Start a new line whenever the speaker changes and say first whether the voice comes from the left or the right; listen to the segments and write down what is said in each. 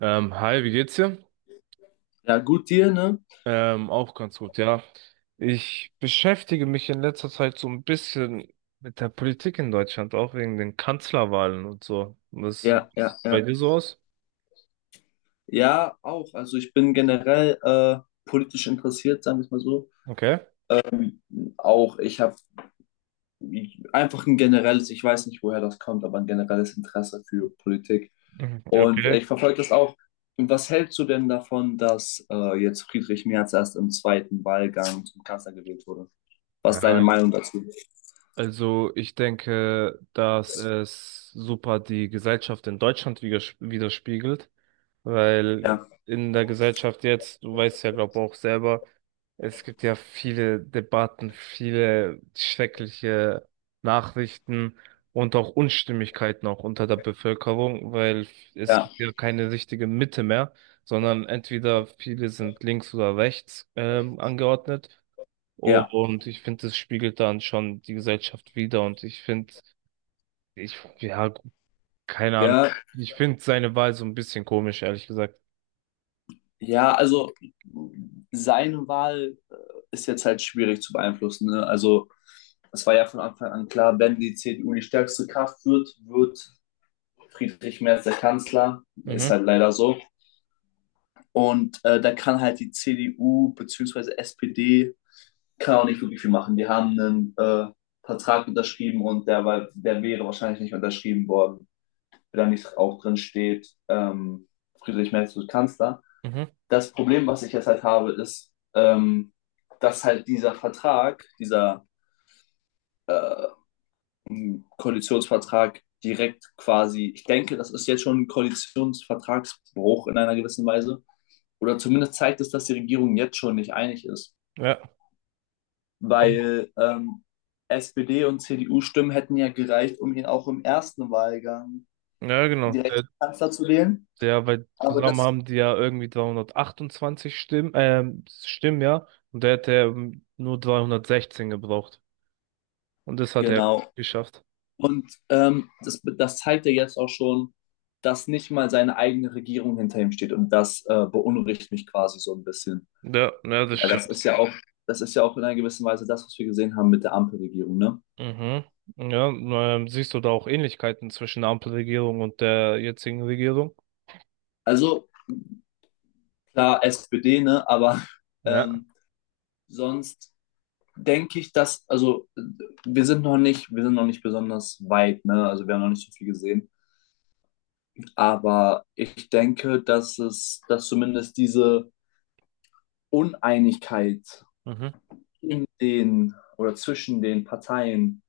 right: Hi, wie geht's dir?
left: Ja, gut dir, ne?
right: Auch ganz gut, ja. Ich beschäftige mich in letzter Zeit so ein bisschen mit der Politik in Deutschland, auch wegen den Kanzlerwahlen und so. Was sieht
left: Ja, ja,
right: bei
left: ja.
right: dir so aus?
left: Ja, auch. Also ich bin generell politisch interessiert, sagen wir es mal so.
right: Okay.
left: Auch ich habe einfach ein generelles, ich weiß nicht, woher das kommt, aber ein generelles Interesse für Politik.
right: Mhm,
left: Und
right: Okay.
left: ich verfolge das auch. Und was hältst du denn davon, dass jetzt Friedrich Merz erst im zweiten Wahlgang zum Kanzler gewählt wurde? Was ist deine
right: Ja,
left: Meinung dazu?
right: also ich denke, dass es super die Gesellschaft in Deutschland widerspiegelt.
left: Ja,
right: Weil in der Gesellschaft jetzt, du weißt ja, glaube auch selber, es gibt ja viele Debatten, viele schreckliche Nachrichten und auch Unstimmigkeiten auch unter der Bevölkerung, weil es
left: ja,
right: gibt ja keine richtige Mitte mehr, sondern entweder viele sind links oder rechts angeordnet.
left: ja,
right: Und ich finde, das spiegelt dann schon die Gesellschaft wider. Und ich finde, ja, keine Ahnung,
left: ja,
right: ich finde seine Wahl so ein bisschen komisch, ehrlich gesagt.
left: ja. Also seine Wahl ist jetzt halt schwierig zu beeinflussen. Ne? Also es war ja von Anfang an klar, wenn die CDU die stärkste Kraft wird, wird Friedrich Merz der Kanzler. Ist
right: Mhm.
left: halt leider so. Und da kann halt die CDU bzw. SPD kann auch nicht wirklich viel machen. Die haben einen Vertrag unterschrieben, und der wäre wahrscheinlich nicht unterschrieben worden, wenn da nicht auch drin steht, Friedrich Merz wird Kanzler.
right: Mhm.
left: Das Problem, was ich jetzt halt habe, ist, dass halt dieser Vertrag, dieser äh, einen Koalitionsvertrag direkt quasi, ich denke, das ist jetzt schon ein Koalitionsvertragsbruch in einer gewissen Weise. Oder zumindest zeigt es, dass die Regierung jetzt schon nicht einig ist.
right: Ja.
left: Weil SPD- und CDU-Stimmen hätten ja gereicht, um ihn auch im ersten Wahlgang
right: Ja, genau.
left: direkt Kanzler zu wählen.
right: Weil
left: Aber
right: zusammen
left: das,
right: haben die ja irgendwie 328 Stimmen, ja. Und der hätte nur 316 gebraucht. Und das hat er
left: genau.
right: geschafft.
left: Und das zeigt ja jetzt auch schon, dass nicht mal seine eigene Regierung hinter ihm steht. Und das beunruhigt mich quasi so ein bisschen.
right: Ja, ja, das
left: Weil
right: stimmt.
left: das ist ja auch in einer gewissen Weise das, was wir gesehen haben mit der Ampelregierung, ne?
right: Mhm. Ja, siehst du da auch Ähnlichkeiten zwischen der Ampelregierung und der jetzigen Regierung?
left: Also klar, SPD, ne? Aber
right: Ja.
left: ähm, sonst denke ich, dass, also wir sind noch nicht besonders weit, ne? Also wir haben noch nicht so viel gesehen. Aber ich denke, dass zumindest diese Uneinigkeit
right: Mhm.
left: in den oder zwischen den Parteien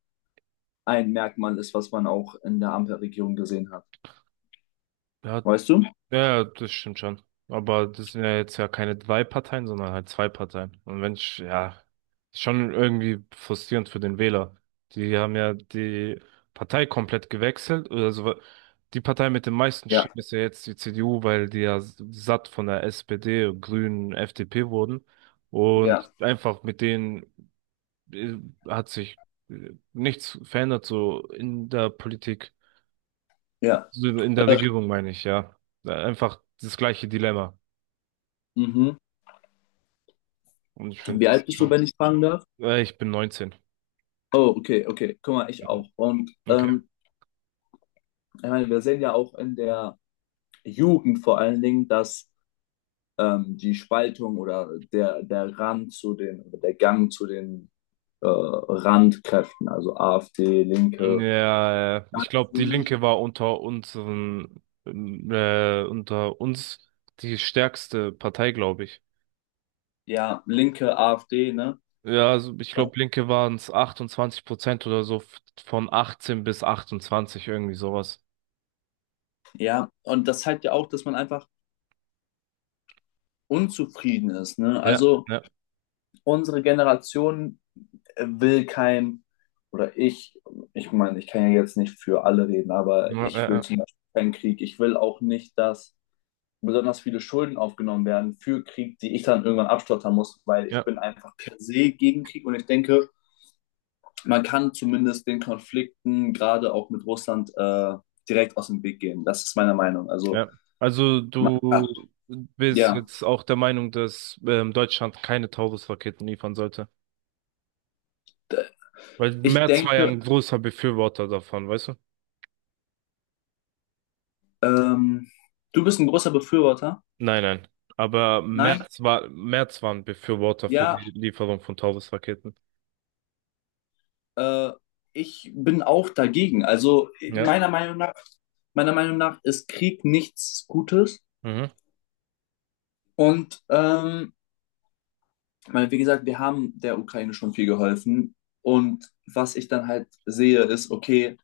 left: ein Merkmal ist, was man auch in der Ampelregierung gesehen hat.
right: Ja,
left: Weißt du?
right: Ja, ja, das stimmt schon. Aber das sind ja jetzt ja keine drei Parteien, sondern halt zwei Parteien. Und wenn ich, ja, ist schon irgendwie frustrierend für den Wähler. Die haben ja die Partei komplett gewechselt. Oder so. Die Partei mit den meisten
left: Ja,
right: Stimmen ist ja jetzt die CDU, weil die ja satt von der SPD, Grünen, FDP wurden.
left: ja,
right: Und einfach mit denen äh, hat sich nichts verändert, so in der Politik,
left: ja.
right: so in der
left: Äh,
right: Regierung meine ich, ja. Einfach das gleiche Dilemma.
left: mhm.
right: Und ich finde
left: Wie
right: das
left: alt bist du,
right: schon.
left: wenn ich fragen darf?
right: Ich bin 19.
left: Oh, okay, okay. Guck mal, ich auch. Und
right: Okay.
left: ich meine, wir sehen ja auch in der Jugend vor allen Dingen, dass die Spaltung oder der Rand zu den, oder der Gang zu den Randkräften, also AfD, Linke,
right: Ja,
left: das
right: ich glaube, die
left: zunimmt.
right: Linke war unter uns die stärkste Partei, glaube ich.
left: Ja, Linke, AfD, ne?
right: Ja, also ich glaube, Linke waren es 28% oder so von 18 bis 28, irgendwie sowas.
left: Ja, und das zeigt ja auch, dass man einfach unzufrieden ist, ne?
right: Ja,
left: Also
right: ja,
left: unsere Generation will kein, oder ich meine, ich kann ja jetzt nicht für alle reden, aber
right: ja,
left: ich
right: ja,
left: will
right: ja.
left: zum Beispiel keinen Krieg. Ich will auch nicht, dass besonders viele Schulden aufgenommen werden für Krieg, die ich dann irgendwann abstottern muss, weil ich
right: Ja.
left: bin einfach per se gegen Krieg, und ich denke, man kann zumindest den Konflikten, gerade auch mit Russland, direkt aus dem Weg gehen. Das ist meine Meinung. Also,
right: Ja. Also
left: ah,
right: du bist
left: ja,
right: jetzt auch der Meinung, dass Deutschland keine Taurus-Raketen liefern sollte.
left: d-
right: Weil
left: ich
right: Merz war ja
left: denke,
right: ein großer Befürworter davon, weißt du?
left: ähm, du bist ein großer Befürworter.
right: Nein, nein. Aber
left: Nein?
right: Merz war ein Befürworter für die
left: Ja.
right: Lieferung von Taurus-Raketen.
left: Äh, Ich bin auch dagegen. Also
right: Ja.
left: meiner Meinung nach, meiner Meinung nach ist Krieg nichts Gutes.
right: Mhm.
left: Und ich, wie gesagt, wir haben der Ukraine schon viel geholfen. Und was ich dann halt sehe, ist, okay,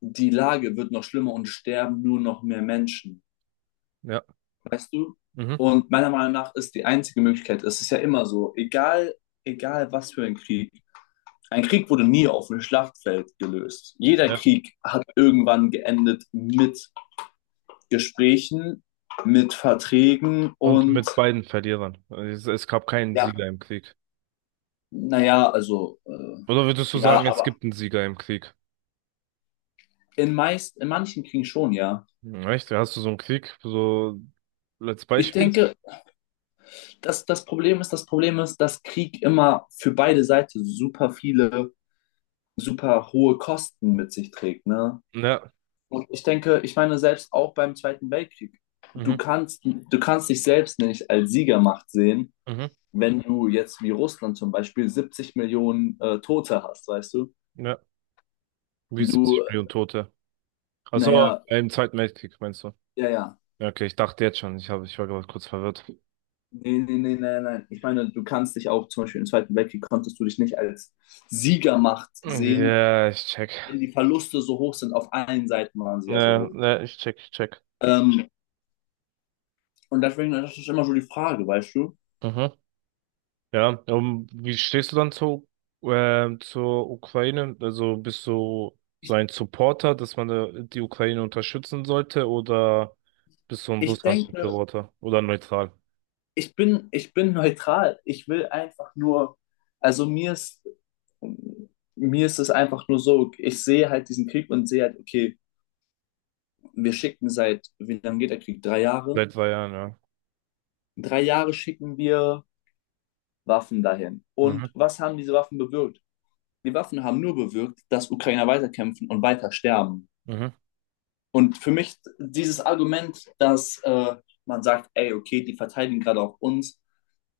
left: die Lage wird noch schlimmer und sterben nur noch mehr Menschen.
right: Ja.
left: Weißt du?
right: Mhm.
left: Und meiner Meinung nach ist die einzige Möglichkeit, es ist ja immer so, egal was für ein Krieg wurde nie auf dem Schlachtfeld gelöst. Jeder
right: Ja.
left: Krieg hat irgendwann geendet mit Gesprächen, mit Verträgen,
right: Und
left: und
right: mit beiden Verlierern. Es gab keinen
left: ja,
right: Sieger im Krieg.
left: naja, also,
right: Oder würdest du
left: ja,
right: sagen, es
left: aber
right: gibt einen Sieger im Krieg?
left: in manchen Kriegen schon, ja.
right: Hm, echt? Hast du so einen Krieg? So als
left: Ich
right: Beispiel?
left: denke, das Problem ist, dass Krieg immer für beide Seiten super hohe Kosten mit sich trägt, ne?
right: Ja.
left: Und ich denke, ich meine, selbst auch beim Zweiten Weltkrieg, du
right: Mhm.
left: kannst, du kannst dich selbst nicht als Siegermacht sehen,
right: Mhm.
left: wenn du jetzt wie Russland zum Beispiel 70 Millionen Tote hast, weißt du?
right: Ja. Wie 70
left: Du
right: Millionen Tote. Also
left: Naja,
right: im Zweiten Weltkrieg, meinst du?
left: ja, ja, ja.
right: Ja, okay, ich dachte jetzt schon, ich war gerade kurz verwirrt.
left: Nee, nee, nee, nein, nein. Ich meine, du kannst dich auch zum Beispiel im Zweiten Weltkrieg, konntest du dich nicht als Siegermacht sehen,
right: Ja, ich check.
left: wenn die Verluste so hoch sind. Auf allen Seiten waren sie ja so
right: Ne,
left: hoch.
right: ne, ich check, ich check.
left: Ähm, und deswegen, das ist immer so die Frage, weißt du?
right: Mhm. Ja, und wie stehst du dann zur Ukraine? Also bist du so
left: Ich,
right: ein Supporter, dass man da die Ukraine unterstützen sollte, oder bist du ein
left: ich denke,
right: Russland-Befürworter oder neutral?
left: ich bin neutral. Ich will einfach nur, also mir ist es einfach nur so, ich sehe halt diesen Krieg und sehe halt, okay, wir schicken seit, wie lange geht der Krieg? 3 Jahre?
right: Seit 2 Jahren, ja.
left: 3 Jahre schicken wir Waffen dahin. Und
right: Mhm,
left: was haben diese Waffen bewirkt? Die Waffen haben nur bewirkt, dass Ukrainer weiterkämpfen und weiter sterben.
right: mhm,
left: Und für mich dieses Argument, dass man sagt, ey, okay, die verteidigen gerade auch uns,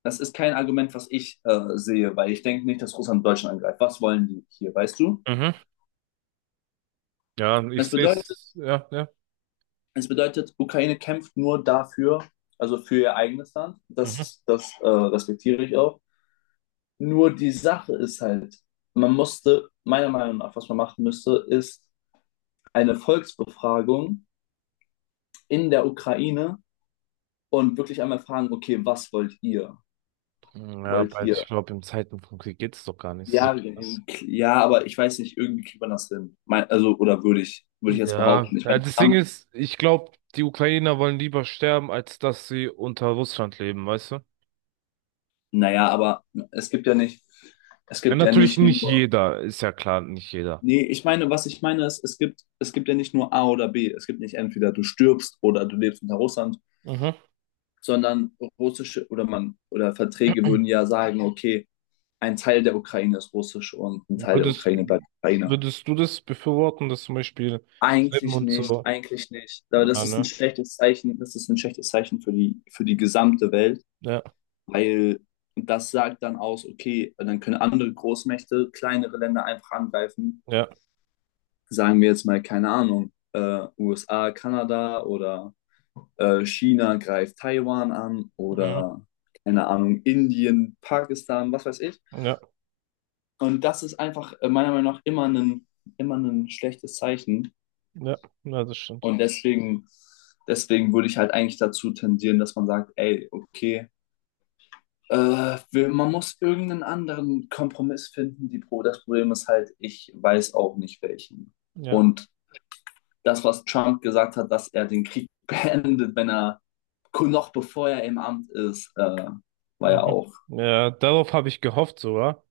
left: das ist kein Argument, was ich sehe, weil ich denke nicht, dass Russland Deutschland angreift. Was wollen die hier, weißt du?
right: mhm. Ja, ich
left: Es
right: sehe
left: bedeutet,
right: es, ja, ja.
left: es bedeutet, Ukraine kämpft nur dafür, also für ihr eigenes Land.
right: Mhm.
left: Das respektiere ich auch. Nur die Sache ist halt, meiner Meinung nach, was man machen müsste, ist eine Volksbefragung in der Ukraine, und wirklich einmal fragen, okay, was wollt ihr?
right: Ja,
left: Wollt
right: aber
left: ihr?
right: ich glaube, in Zeiten von Krieg geht es doch gar nicht so.
left: Ja, ja, aber ich weiß nicht, irgendwie kriegt man das hin. Also, oder würde ich jetzt
right: Ja,
left: behaupten. Ich
right: ja,
left: meine,
right: das Ding
left: Trump,
right: ist, ich glaube, die Ukrainer wollen lieber sterben, als dass sie unter Russland leben, weißt du?
left: naja, aber es gibt ja nicht, es
right: Ja,
left: gibt ja
right: natürlich
left: nicht,
right: nicht
left: nur,
right: jeder, ist ja klar, nicht jeder.
left: nee, ich meine, was ich meine ist, es gibt ja nicht nur A oder B. Es gibt nicht entweder du stirbst oder du lebst unter Russland,
right: Mhm.
left: sondern oder Verträge würden ja sagen, okay, ein Teil der Ukraine ist russisch und ein Teil der
right: Würdest,
left: Ukraine bleibt Ukraine.
right: würdest du das befürworten, dass zum Beispiel Slim
left: Eigentlich
right: und
left: nicht,
right: so,
left: eigentlich nicht. Aber
right: ja,
left: das ist ein
right: ne?
left: schlechtes Zeichen, das ist ein schlechtes Zeichen für die gesamte Welt,
right: Ja,
left: weil das sagt dann aus, okay, dann können andere Großmächte kleinere Länder einfach angreifen.
right: ja,
left: Sagen wir jetzt mal, keine Ahnung, USA, Kanada oder China greift Taiwan an
right: mhm.
left: oder keine Ahnung, Indien, Pakistan, was weiß ich.
right: Ja,
left: Und das ist einfach meiner Meinung nach immer ein schlechtes Zeichen.
right: ja, ja, das stimmt.
left: Und deswegen, deswegen würde ich halt eigentlich dazu tendieren, dass man sagt, ey, okay, man muss irgendeinen anderen Kompromiss finden. Das Problem ist halt, ich weiß auch nicht welchen.
right: Ja,
left: Und das, was Trump gesagt hat, dass er den Krieg beendet, wenn er noch bevor er im Amt ist, war ja
right: mhm.
left: auch,
right: Ja, darauf habe ich gehofft sogar,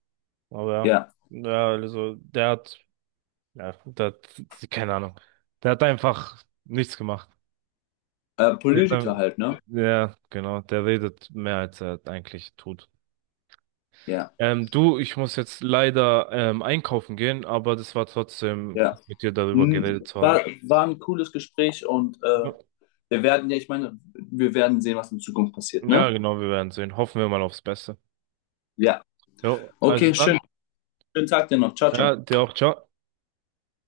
right: aber
left: ja,
right: ja, also der hat, ja, der hat, keine Ahnung, der hat einfach nichts gemacht. Der,
left: Politiker halt, ne?
right: ja, genau, der redet mehr als er eigentlich tut.
left: Ja,
right: Du, ich muss jetzt leider einkaufen gehen, aber das war trotzdem
left: ja.
right: cool, mit dir darüber
left: Hm,
right: geredet zu haben.
left: War ein cooles Gespräch, und
right: Ja,
left: wir werden, ja, ich meine, wir werden sehen, was in Zukunft passiert,
right: Ja,
left: ne?
right: genau, wir werden sehen. Hoffen wir mal aufs Beste.
left: Ja.
right: Jo, also
left: Okay, schön.
right: dann.
left: Schönen Tag dir noch. Ciao,
right: Ja,
left: ciao.
right: dir auch, ciao.